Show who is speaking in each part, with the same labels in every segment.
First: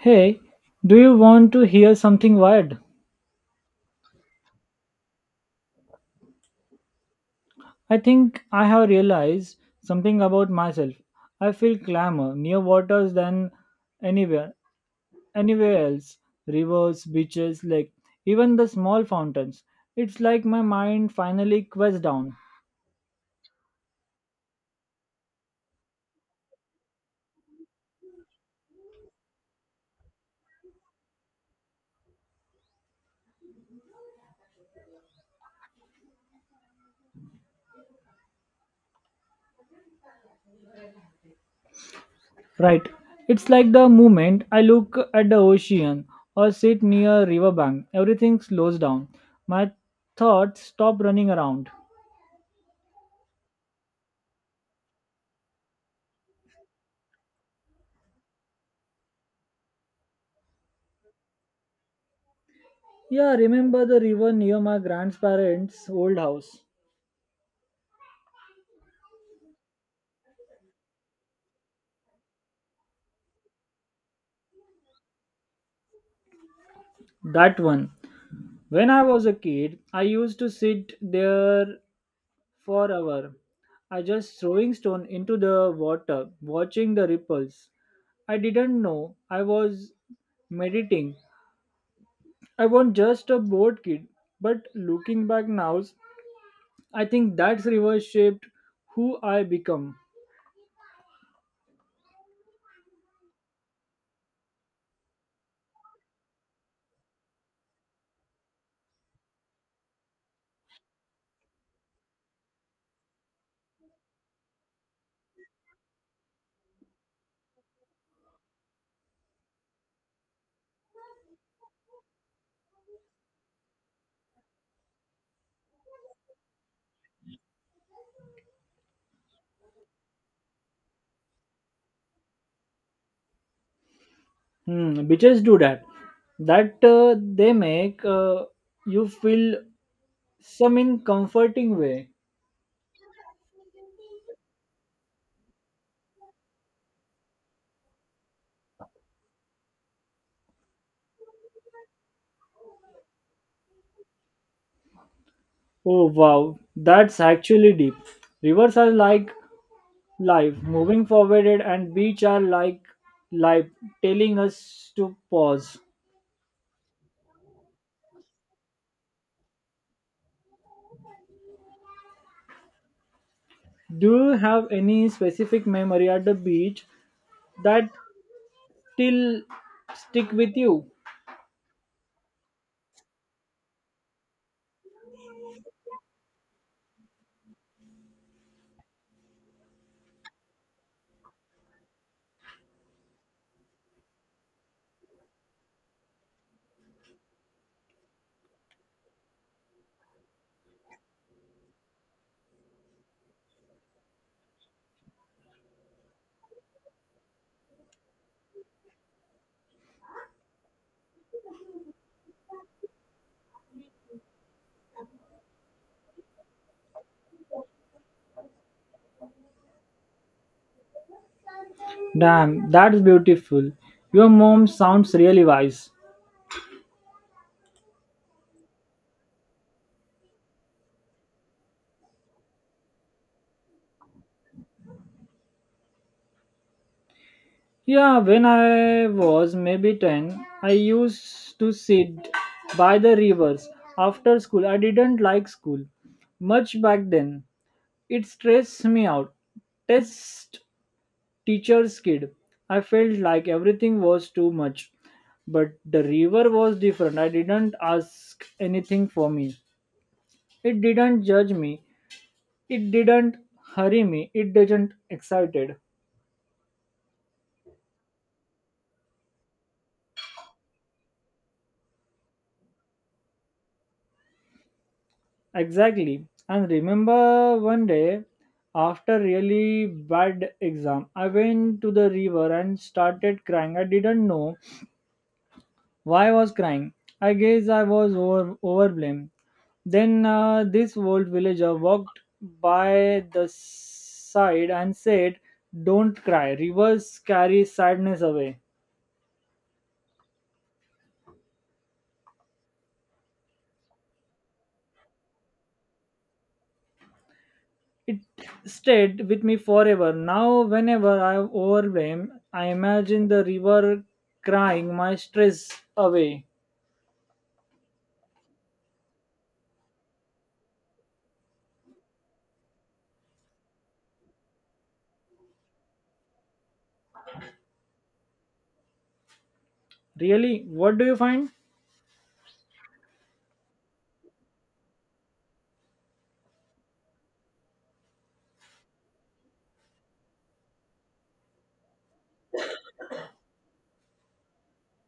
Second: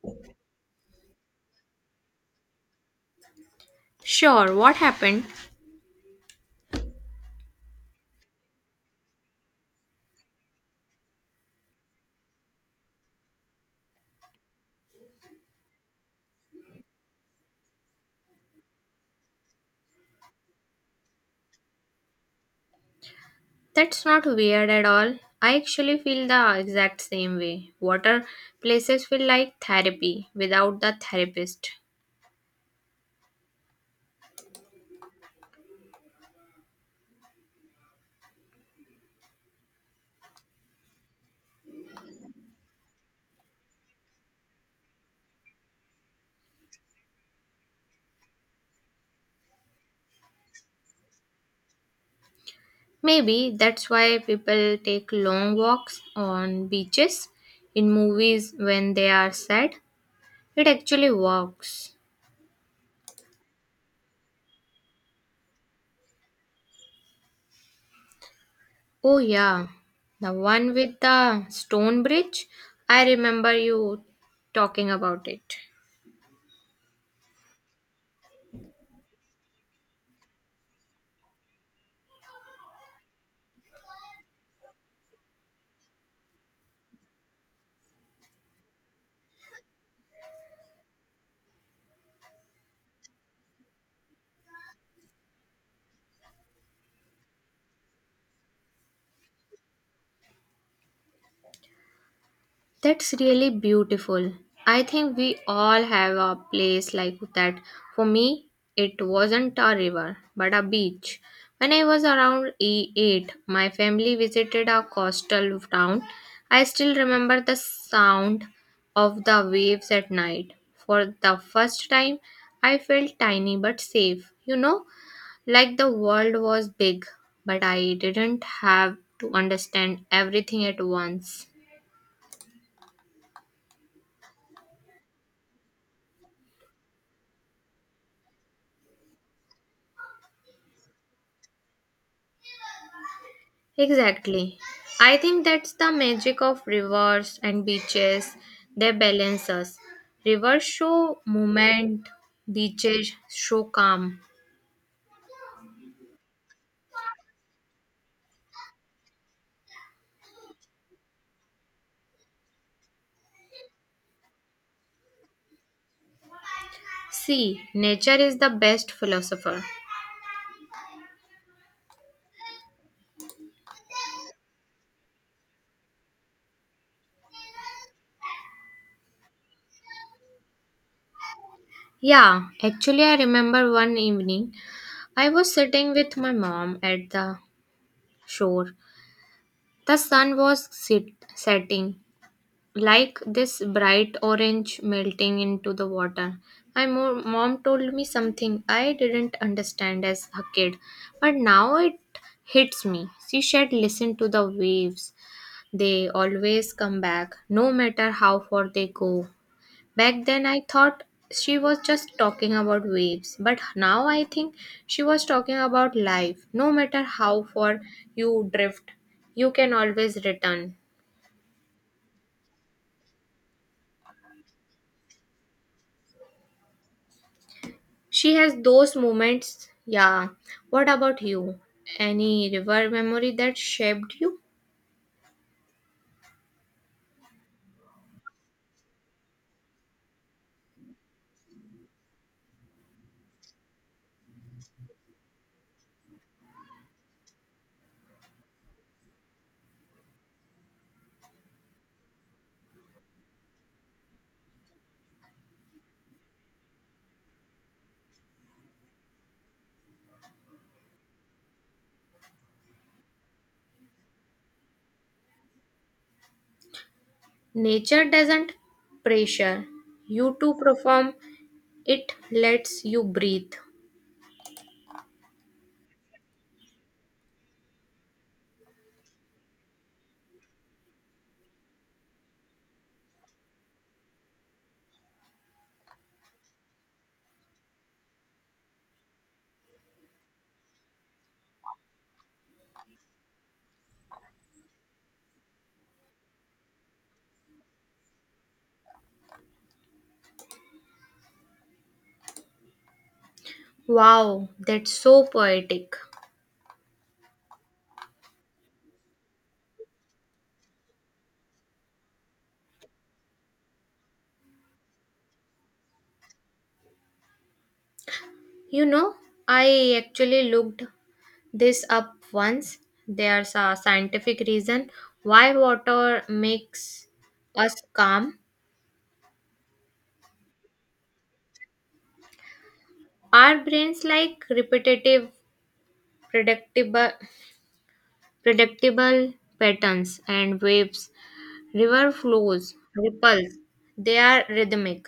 Speaker 1: Hey, do you want to hear something weird?
Speaker 2: Sure, what happened?
Speaker 1: I think I have realized something about myself. I feel clamor near waters than anywhere anywhere else. Rivers, beaches, lake, even the small fountains. It's like my mind finally quets down.
Speaker 2: That's not weird at all. I actually feel the exact same way. Water places feel like therapy without the therapist.
Speaker 1: Right. It's like the moment I look at the ocean or sit near a riverbank, everything slows down. My thoughts stop running around.
Speaker 2: Maybe that's why people take long walks on beaches in movies when they are sad. It actually works.
Speaker 1: Yeah, remember the river near my grandparents' old house.
Speaker 2: Oh, yeah, the one with the stone bridge. I remember you talking about it.
Speaker 1: That one. When I was a kid, I used to sit there for hour. I just throwing stone into the water, watching the ripples. I didn't know I was meditating. I was just a bored kid, but looking back now, I think that river shaped who I become.
Speaker 2: That's really beautiful. I think we all have a place like that. For me, it wasn't a river, but a beach. When I was around 8, my family visited a coastal town. I still remember the sound of the waves at night. For the first time, I felt tiny but safe. You know, like the world was big, but I didn't have to understand everything at once.
Speaker 1: Hmm, bitches do that. That they make you feel some in comforting way.
Speaker 2: Exactly. I think that's the magic of rivers and beaches. They balance us. Rivers show movement, beaches show calm.
Speaker 1: Oh wow, that's actually deep. Rivers are like life moving forward and beach are like life telling us to pause.
Speaker 2: See, nature is the best philosopher.
Speaker 1: Do you have any specific memory at the beach that still stick with you?
Speaker 2: Yeah, actually, I remember one evening I was sitting with my mom at the shore. The sun was setting, like this bright orange melting into the water. My mom told me something I didn't understand as a kid, but now it hits me. She said, Listen to the waves, they always come back, no matter how far they go. Back then, I thought she was just talking about waves, but now I think she was talking about life. No matter how far you drift, you can always return.
Speaker 1: Damn, that's beautiful. Your mom sounds really wise.
Speaker 2: She has those moments. Yeah. What about you? Any river memory that shaped you?
Speaker 1: Yeah, when I was maybe 10, I used to sit by the rivers after school. I didn't like school much back then. It stressed me out. Test teacher's kid. I felt like everything was too much. But the river was different. I didn't ask anything for me. It didn't judge me. It didn't hurry me. It didn't excited.
Speaker 2: Nature doesn't pressure you to perform, it lets you breathe.
Speaker 1: Exactly. And remember one day after really bad exam, I went to the river and started crying. I didn't know why I was crying. I guess I was over, overblamed. Then this old villager walked by the side and said, "Don't cry. Rivers carry sadness away."
Speaker 2: Wow, that's so poetic.
Speaker 1: It stayed with me forever. Now, whenever I'm overwhelmed, I imagine the river crying my stress away.
Speaker 2: You know, I actually looked this up once. There's a scientific reason why water makes us calm.
Speaker 1: Really? What do you find?
Speaker 2: Our brains like repetitive, predictable predictable patterns and waves, river flows, ripples. They are rhythmic.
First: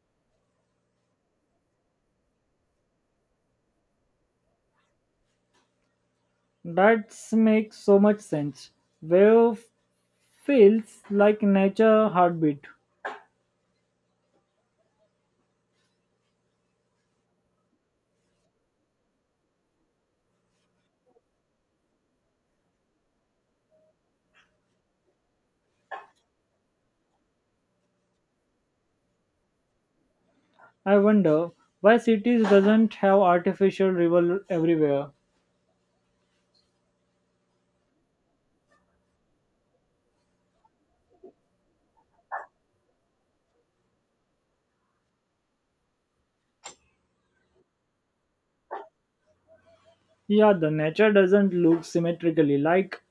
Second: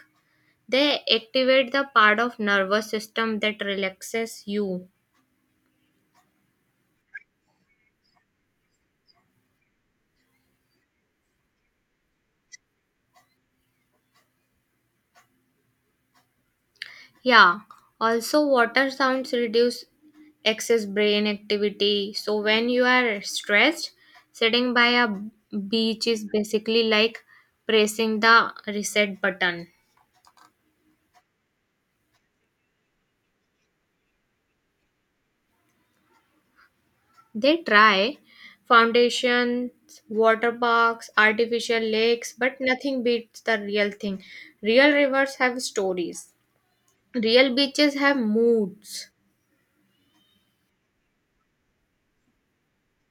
Speaker 2: They activate the part of nervous system that relaxes you.
Speaker 1: That makes so much sense. Wave feels like nature heartbeat.
Speaker 2: Yeah, also water sounds reduce excess brain activity. So when you are stressed, sitting by a beach is basically like pressing the reset button.
Speaker 1: I wonder why cities doesn't have artificial river everywhere.
Speaker 2: They try foundations, water parks, artificial lakes, but nothing beats the real thing. Real rivers have stories. Real beaches have moods.
Speaker 1: Yeah, the nature doesn't look symmetrically like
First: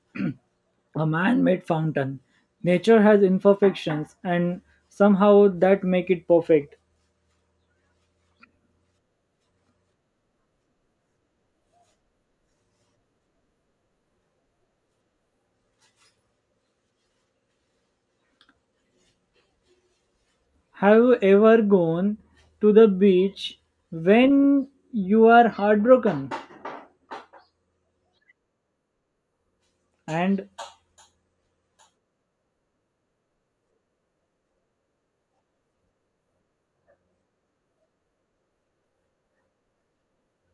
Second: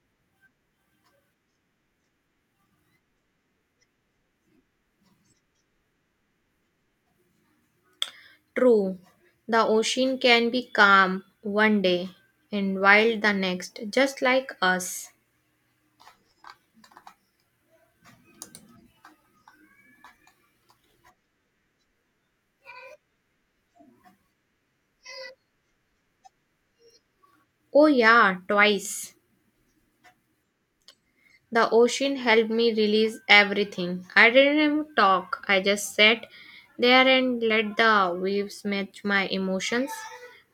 Speaker 1: a man-made fountain. Nature has imperfections and somehow that make it perfect.
Speaker 2: True, the ocean can be calm one day and wild the next, just like us.
Speaker 1: Have you ever gone to the beach when you are heartbroken?
Speaker 2: Oh, yeah, twice.
Speaker 1: And
Speaker 2: The ocean helped me release everything. I didn't even talk, I just sat there and let the waves match my emotions.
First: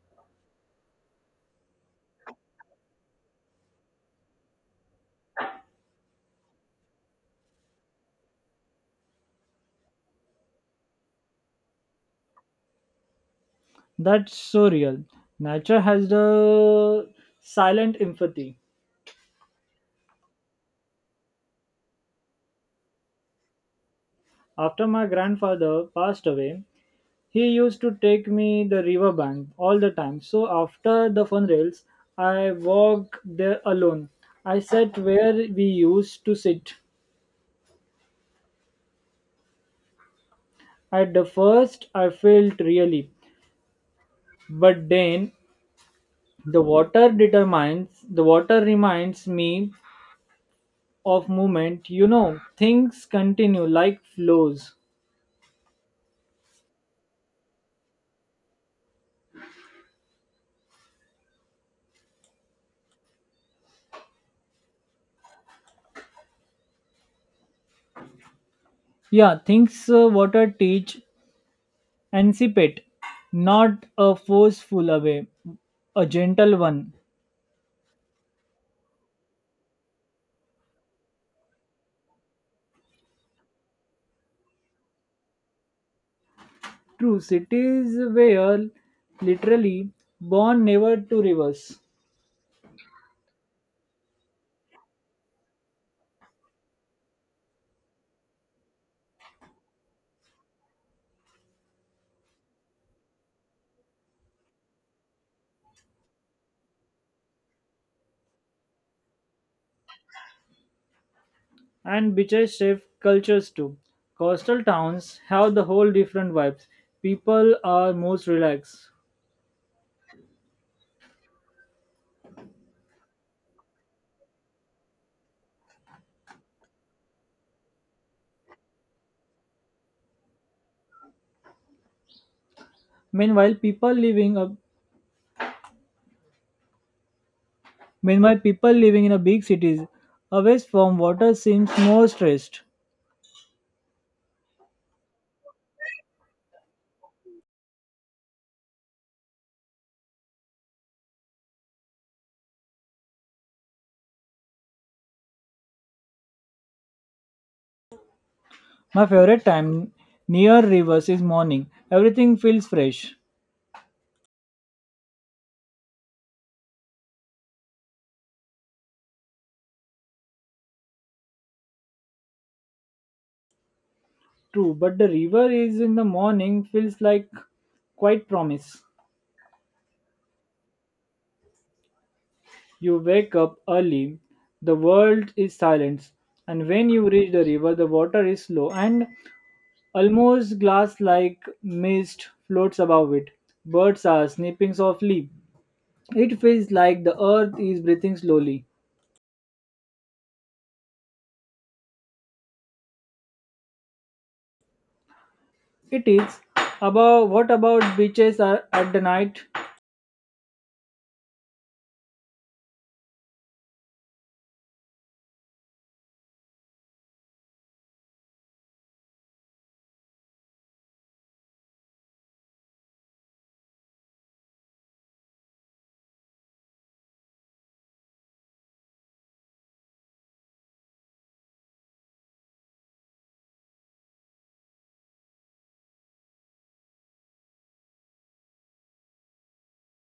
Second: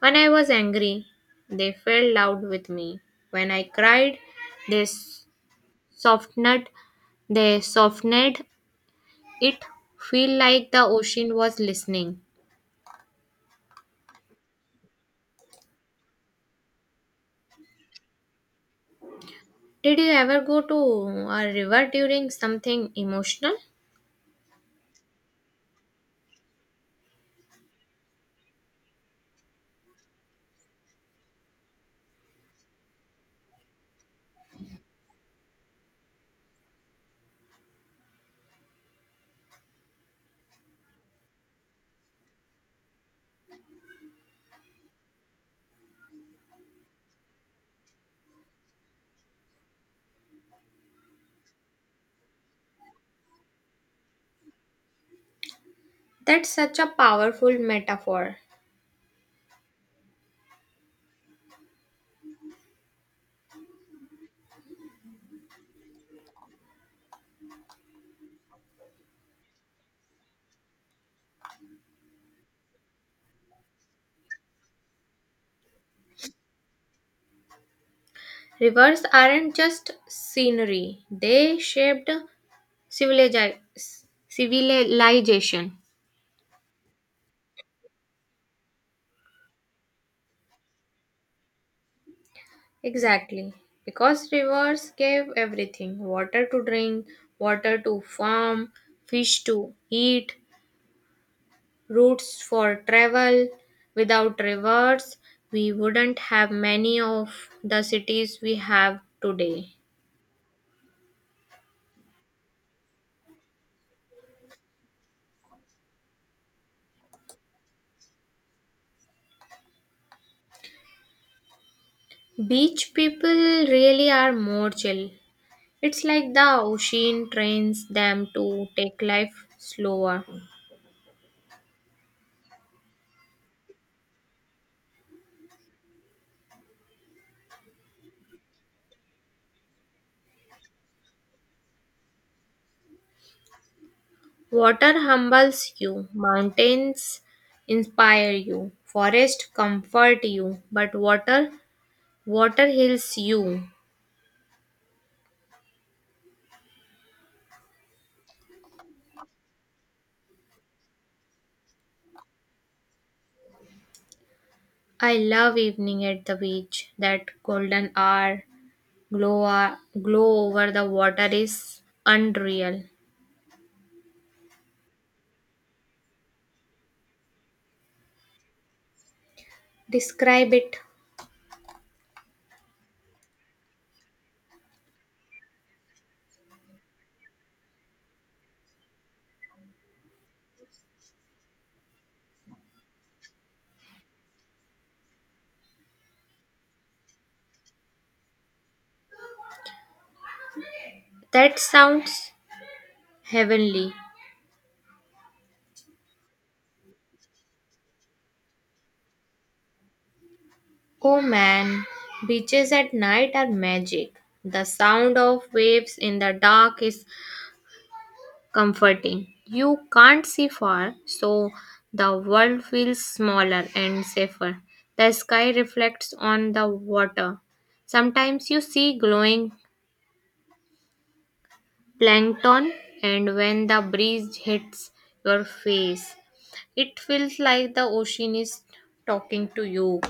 Speaker 2: When I was angry, they felt loud with me. When I cried, they s- softened. They softened it. Feel like the ocean was listening.
Speaker 1: that's so real. Nature has the silent empathy.
Speaker 2: Did you ever go to a river during something emotional?
Speaker 1: After my grandfather passed away, he used to take me the river bank all the time. So after the funerals, I walk there alone. I sat where we used to sit. At the first, I felt really, but then the water determines the water reminds me of movement. You know, things continue like flows.
Speaker 2: That's such a powerful metaphor.
Speaker 1: Yeah, things water teach anticipate, not a forceful away, a gentle one.
Speaker 2: Rivers aren't just scenery, they shaped civiliza- civilization.
Speaker 1: True, cities were literally born never to rivers,
Speaker 2: Exactly. Because rivers gave everything water to drink, water to farm, fish to eat, routes for travel. Without rivers, we wouldn't have many of the cities we have today.
Speaker 1: and beaches shape cultures too. Coastal towns have the whole different vibes. People are most relaxed.
Speaker 2: Beach people really are more chill. It's like the ocean trains them to take life slower.
Speaker 1: Meanwhile, people living up Meanwhile, people living in a big cities away from water seems more stressed.
Speaker 2: Water humbles you, mountains inspire you, forest comfort you, but water heals you.
Speaker 1: My favorite time near rivers is morning. Everything feels fresh.
Speaker 2: I love evening at the beach. That golden hour glow over the water is unreal.
Speaker 1: True, but the river is in the morning feels like quite promise.
Speaker 2: Describe it.
Speaker 1: You wake up early, the world is silence, and when you reach the river, the water is slow and almost glass-like mist floats above it. Birds are snipping softly. It feels like the earth is breathing slowly.
Speaker 2: That sounds heavenly.
Speaker 1: It is. About what about beaches are at the night?
Speaker 2: Oh man, beaches at night are magic. The sound of waves in the dark is comforting. You can't see far, so the world feels smaller and safer. The sky reflects on the water. Sometimes you see glowing plankton, and when the breeze hits your face, it feels like the ocean is talking to you.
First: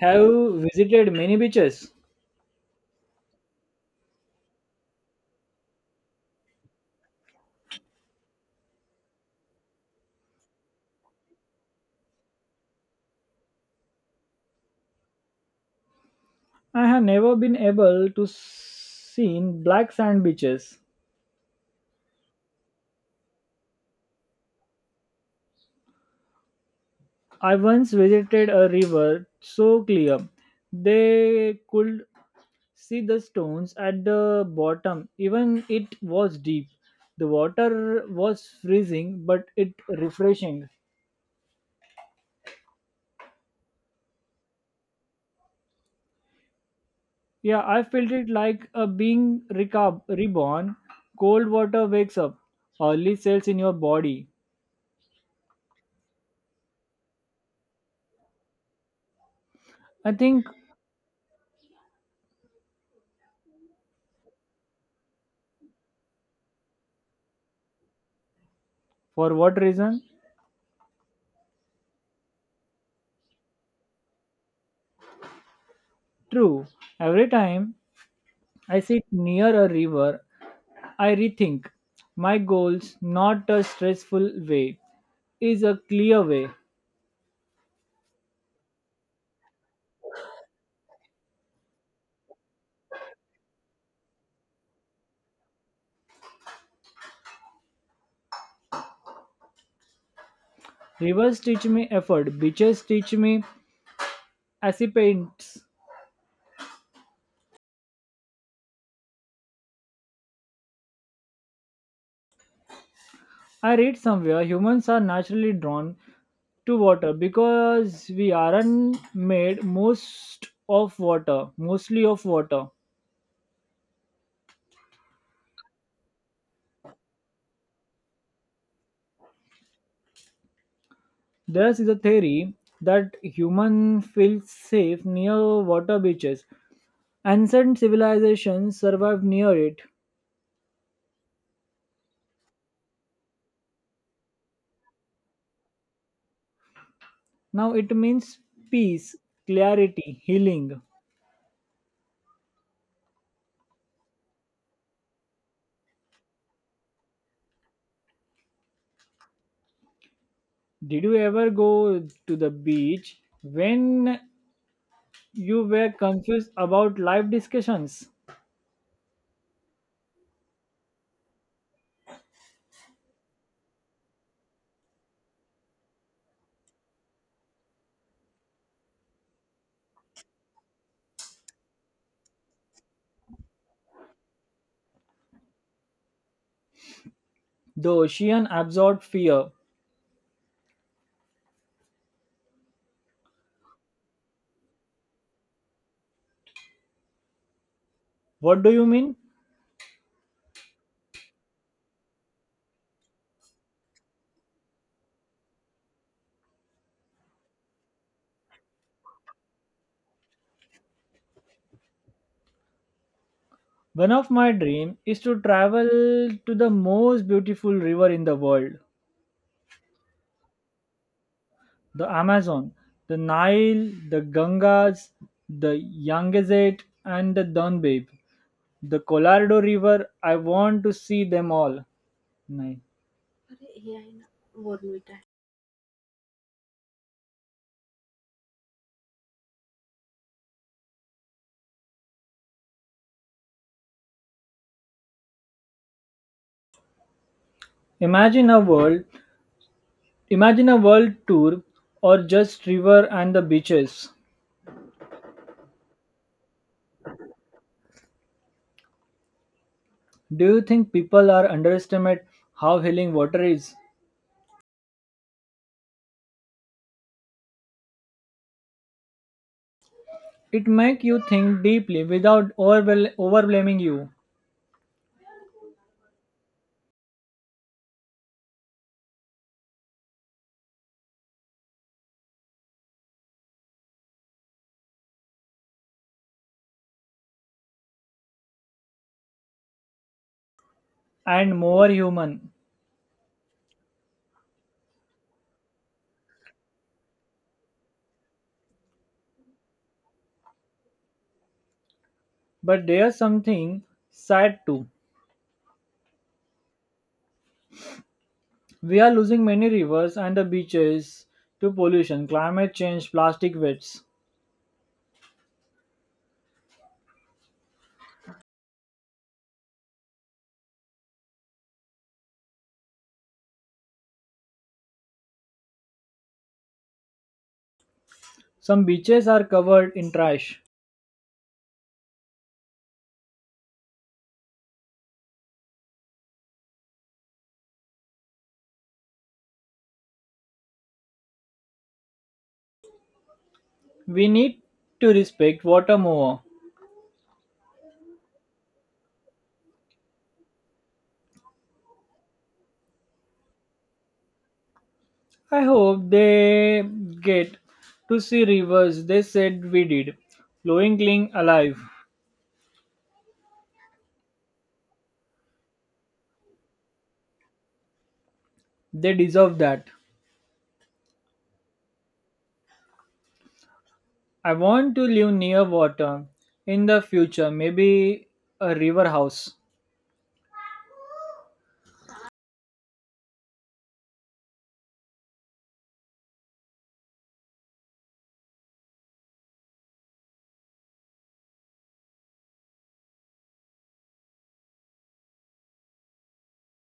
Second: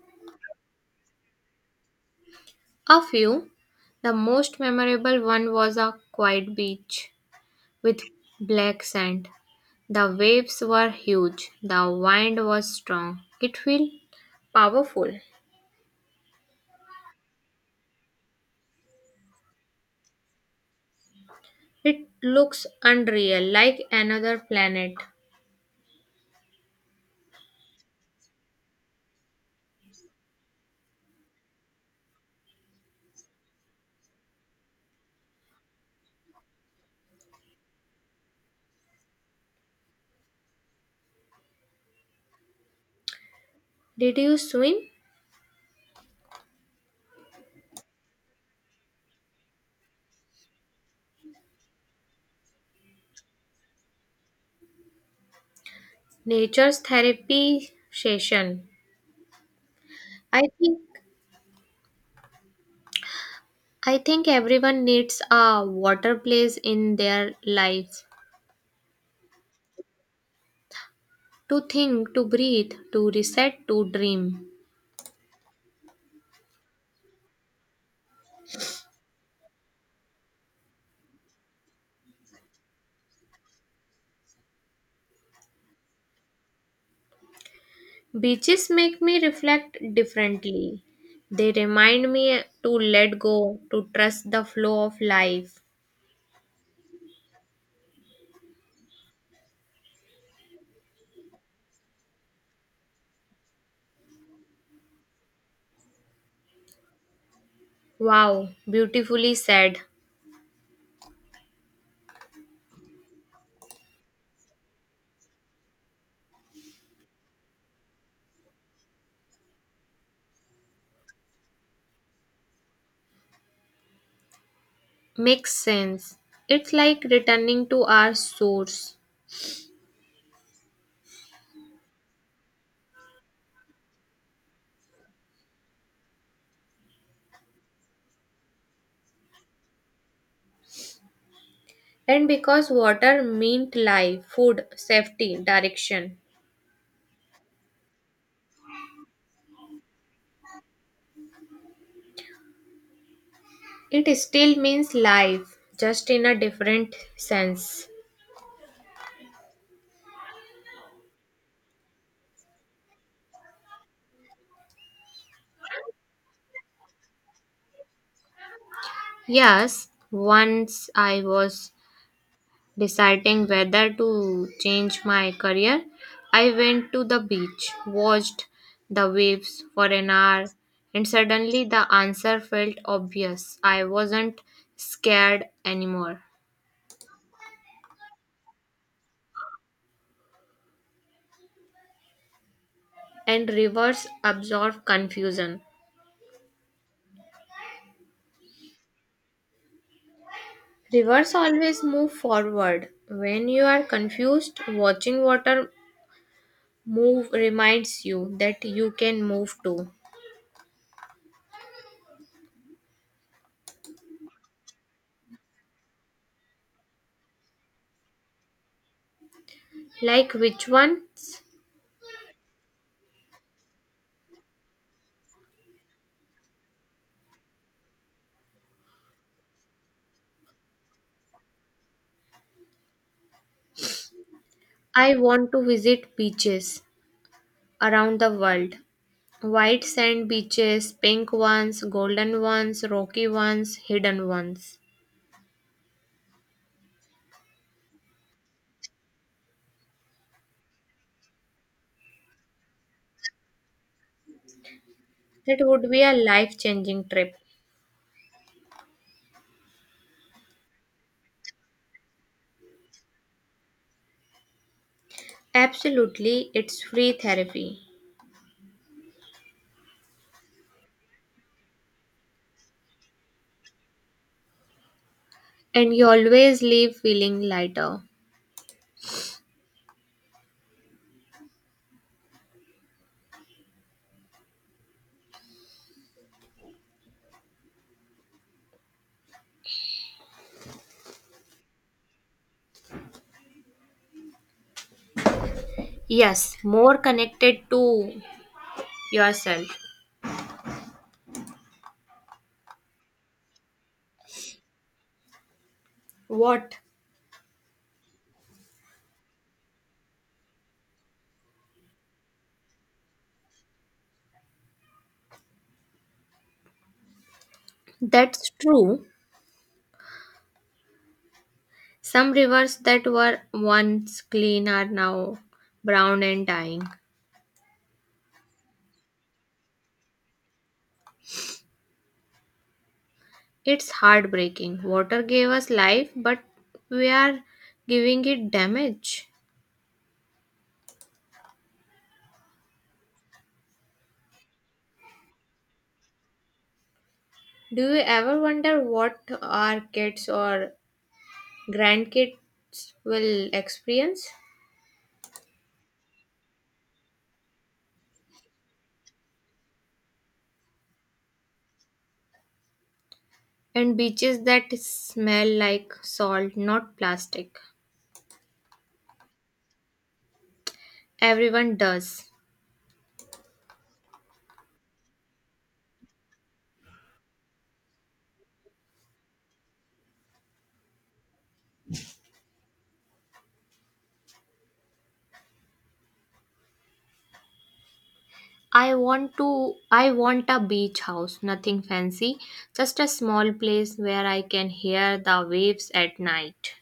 Speaker 1: Have you visited many beaches?
Speaker 2: A few. The most memorable one was a quiet beach with black sand. The waves were huge. The wind was strong. It felt powerful.
Speaker 1: I have never been able to see black sand beaches.
Speaker 2: It looks unreal, like another planet.
Speaker 1: I once visited a river so clear they could see the stones at the bottom. Even it was deep. The water was freezing but it refreshing.
Speaker 2: Did you swim?
Speaker 1: Yeah, I felt it like a being reborn. Cold water wakes up early cells in your body.
Speaker 2: Nature's therapy session.
Speaker 1: I
Speaker 2: I
Speaker 1: think
Speaker 2: think I think everyone needs a water place in their life
Speaker 1: for what reason?
Speaker 2: to think, to breathe, to reset, to dream.
Speaker 1: True. Every time I sit near a river, I rethink my goals, not a stressful way, is a clear way.
Speaker 2: Beaches make me reflect differently. They remind me to let go, to trust the flow of life.
Speaker 1: Rivers teach me effort, beaches teach me acceptance.
Speaker 2: Wow, beautifully said.
Speaker 1: I read somewhere humans are naturally drawn to water because we aren't made most of water mostly of water
Speaker 2: Makes sense. It's like returning to our source.
Speaker 1: there is a theory that human feel safe near water beaches ancient civilizations survived near it
Speaker 2: And because water meant life, food, safety, direction,
Speaker 1: now it means peace clarity healing
Speaker 2: it still means life, just in a different sense.
Speaker 1: did you ever go to the beach when you were confused about life discussions
Speaker 2: Yes, once I was deciding whether to change my career, I went to the beach, watched the waves for an hour, and suddenly the answer felt obvious. I wasn't scared anymore.
Speaker 1: the ocean absorbed fear
Speaker 2: And rivers absorb confusion.
Speaker 1: what do you mean
Speaker 2: Rivers always move forward. When you are confused, watching water move reminds you that you can move too.
Speaker 1: one of my dream is to travel to the most beautiful river in the world,
Speaker 2: Like which ones?
Speaker 1: the Amazon, the Nile, the Gangas, the Yangtze and the Danube, the Colorado River. I want to see them all. Nine.
Speaker 2: I want to visit beaches around the world. White sand beaches, pink ones, golden ones, rocky ones, hidden ones.
Speaker 1: Imagine a world, imagine a world tour or just river and the beaches.
Speaker 2: That would be a life changing trip.
Speaker 1: Do you think people are underestimate how healing water is?
Speaker 2: Absolutely, it's free therapy.
Speaker 1: It make you think deeply without overwhelming you.
Speaker 2: And you always leave feeling lighter.
Speaker 1: And more human.
Speaker 2: Yes, more connected to yourself.
Speaker 1: But there's something sad too.
Speaker 2: What?
Speaker 1: We are losing many rivers and the beaches to pollution, climate change, plastic waste.
Speaker 2: That's true. Some rivers that were once clean are now brown and dying.
Speaker 1: Some beaches are covered in trash.
Speaker 2: It's heartbreaking. Water gave us life, but we are giving it damage.
Speaker 1: We need to respect water more.
Speaker 2: Do you ever wonder what our kids or grandkids will experience?
Speaker 1: I hope they get to see rivers they said we did, flowing clean alive.
Speaker 2: And beaches that smell like salt, not plastic.
Speaker 1: They deserve that.
Speaker 2: Everyone does.
Speaker 1: I want to live near water in the future, maybe a river house.
Speaker 2: I want a beach house, nothing fancy, just a small place where I can hear the waves at night.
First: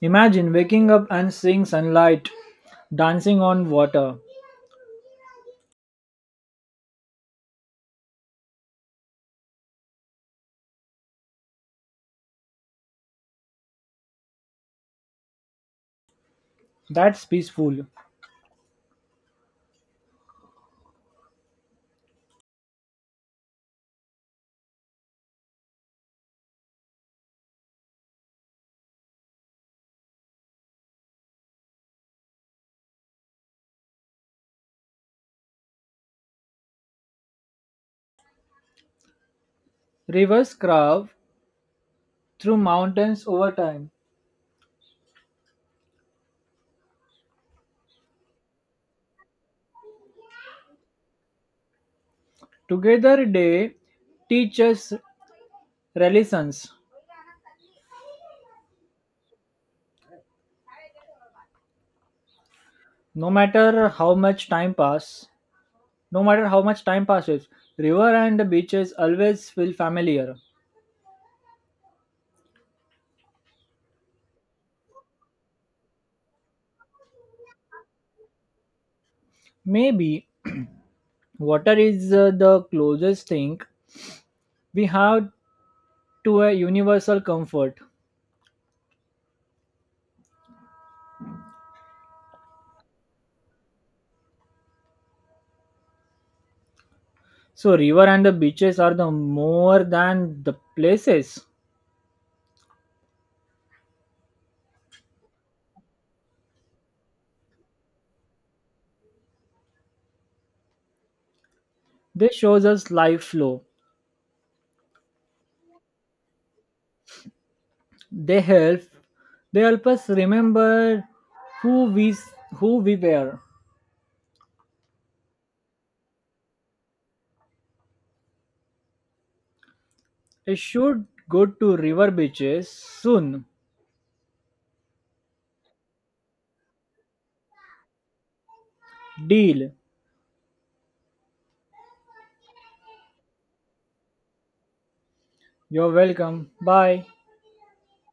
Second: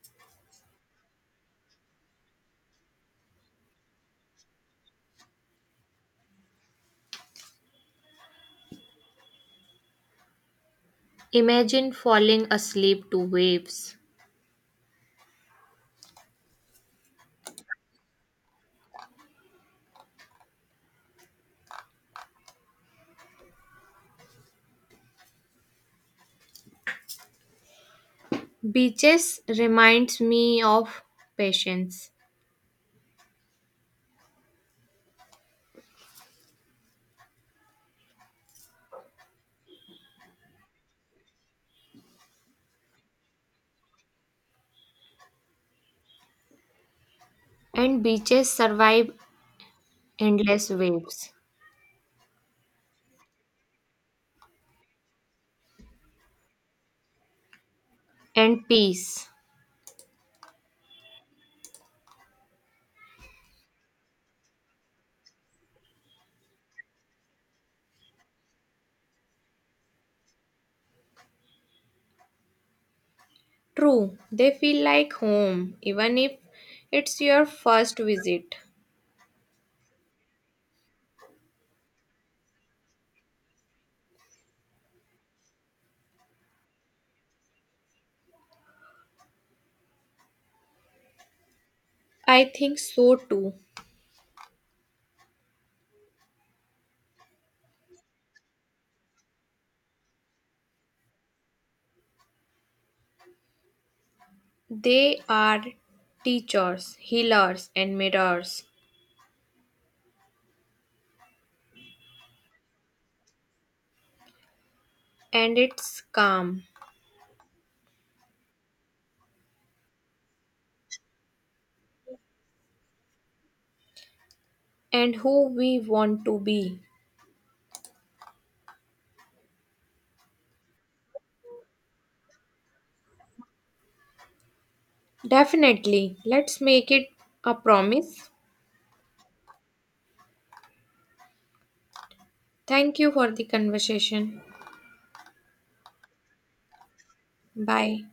Speaker 1: Imagine waking up and seeing sunlight dancing on water.
Speaker 2: Imagine falling asleep to waves.
Speaker 1: That's peaceful.
Speaker 2: Beaches reminds me of patience,
Speaker 1: Rivers carve through mountains over time.
Speaker 2: and beaches survive endless waves
Speaker 1: Together they teach us relations.
Speaker 2: and peace.
Speaker 1: No matter how much time pass, no matter how much time passes, river and the beaches always feel familiar.
Speaker 2: True, they feel like home, even if it's your first visit.
Speaker 1: Maybe water is the closest thing we have to a universal comfort.
Speaker 2: I think so too.
Speaker 1: So river and the beaches are the more than the places.
Speaker 2: They are teachers, healers, and mirrors,
Speaker 1: They shows us life flow.
Speaker 2: and it's calm
Speaker 1: They help they help us remember who we who we were.
Speaker 2: and who we want to be.
Speaker 1: I should go to river beaches soon.
Speaker 2: Definitely, let's make it a promise.
Speaker 1: Deal.
Speaker 2: Thank you for the conversation.
Speaker 1: You're welcome. Bye.
Speaker 2: Bye.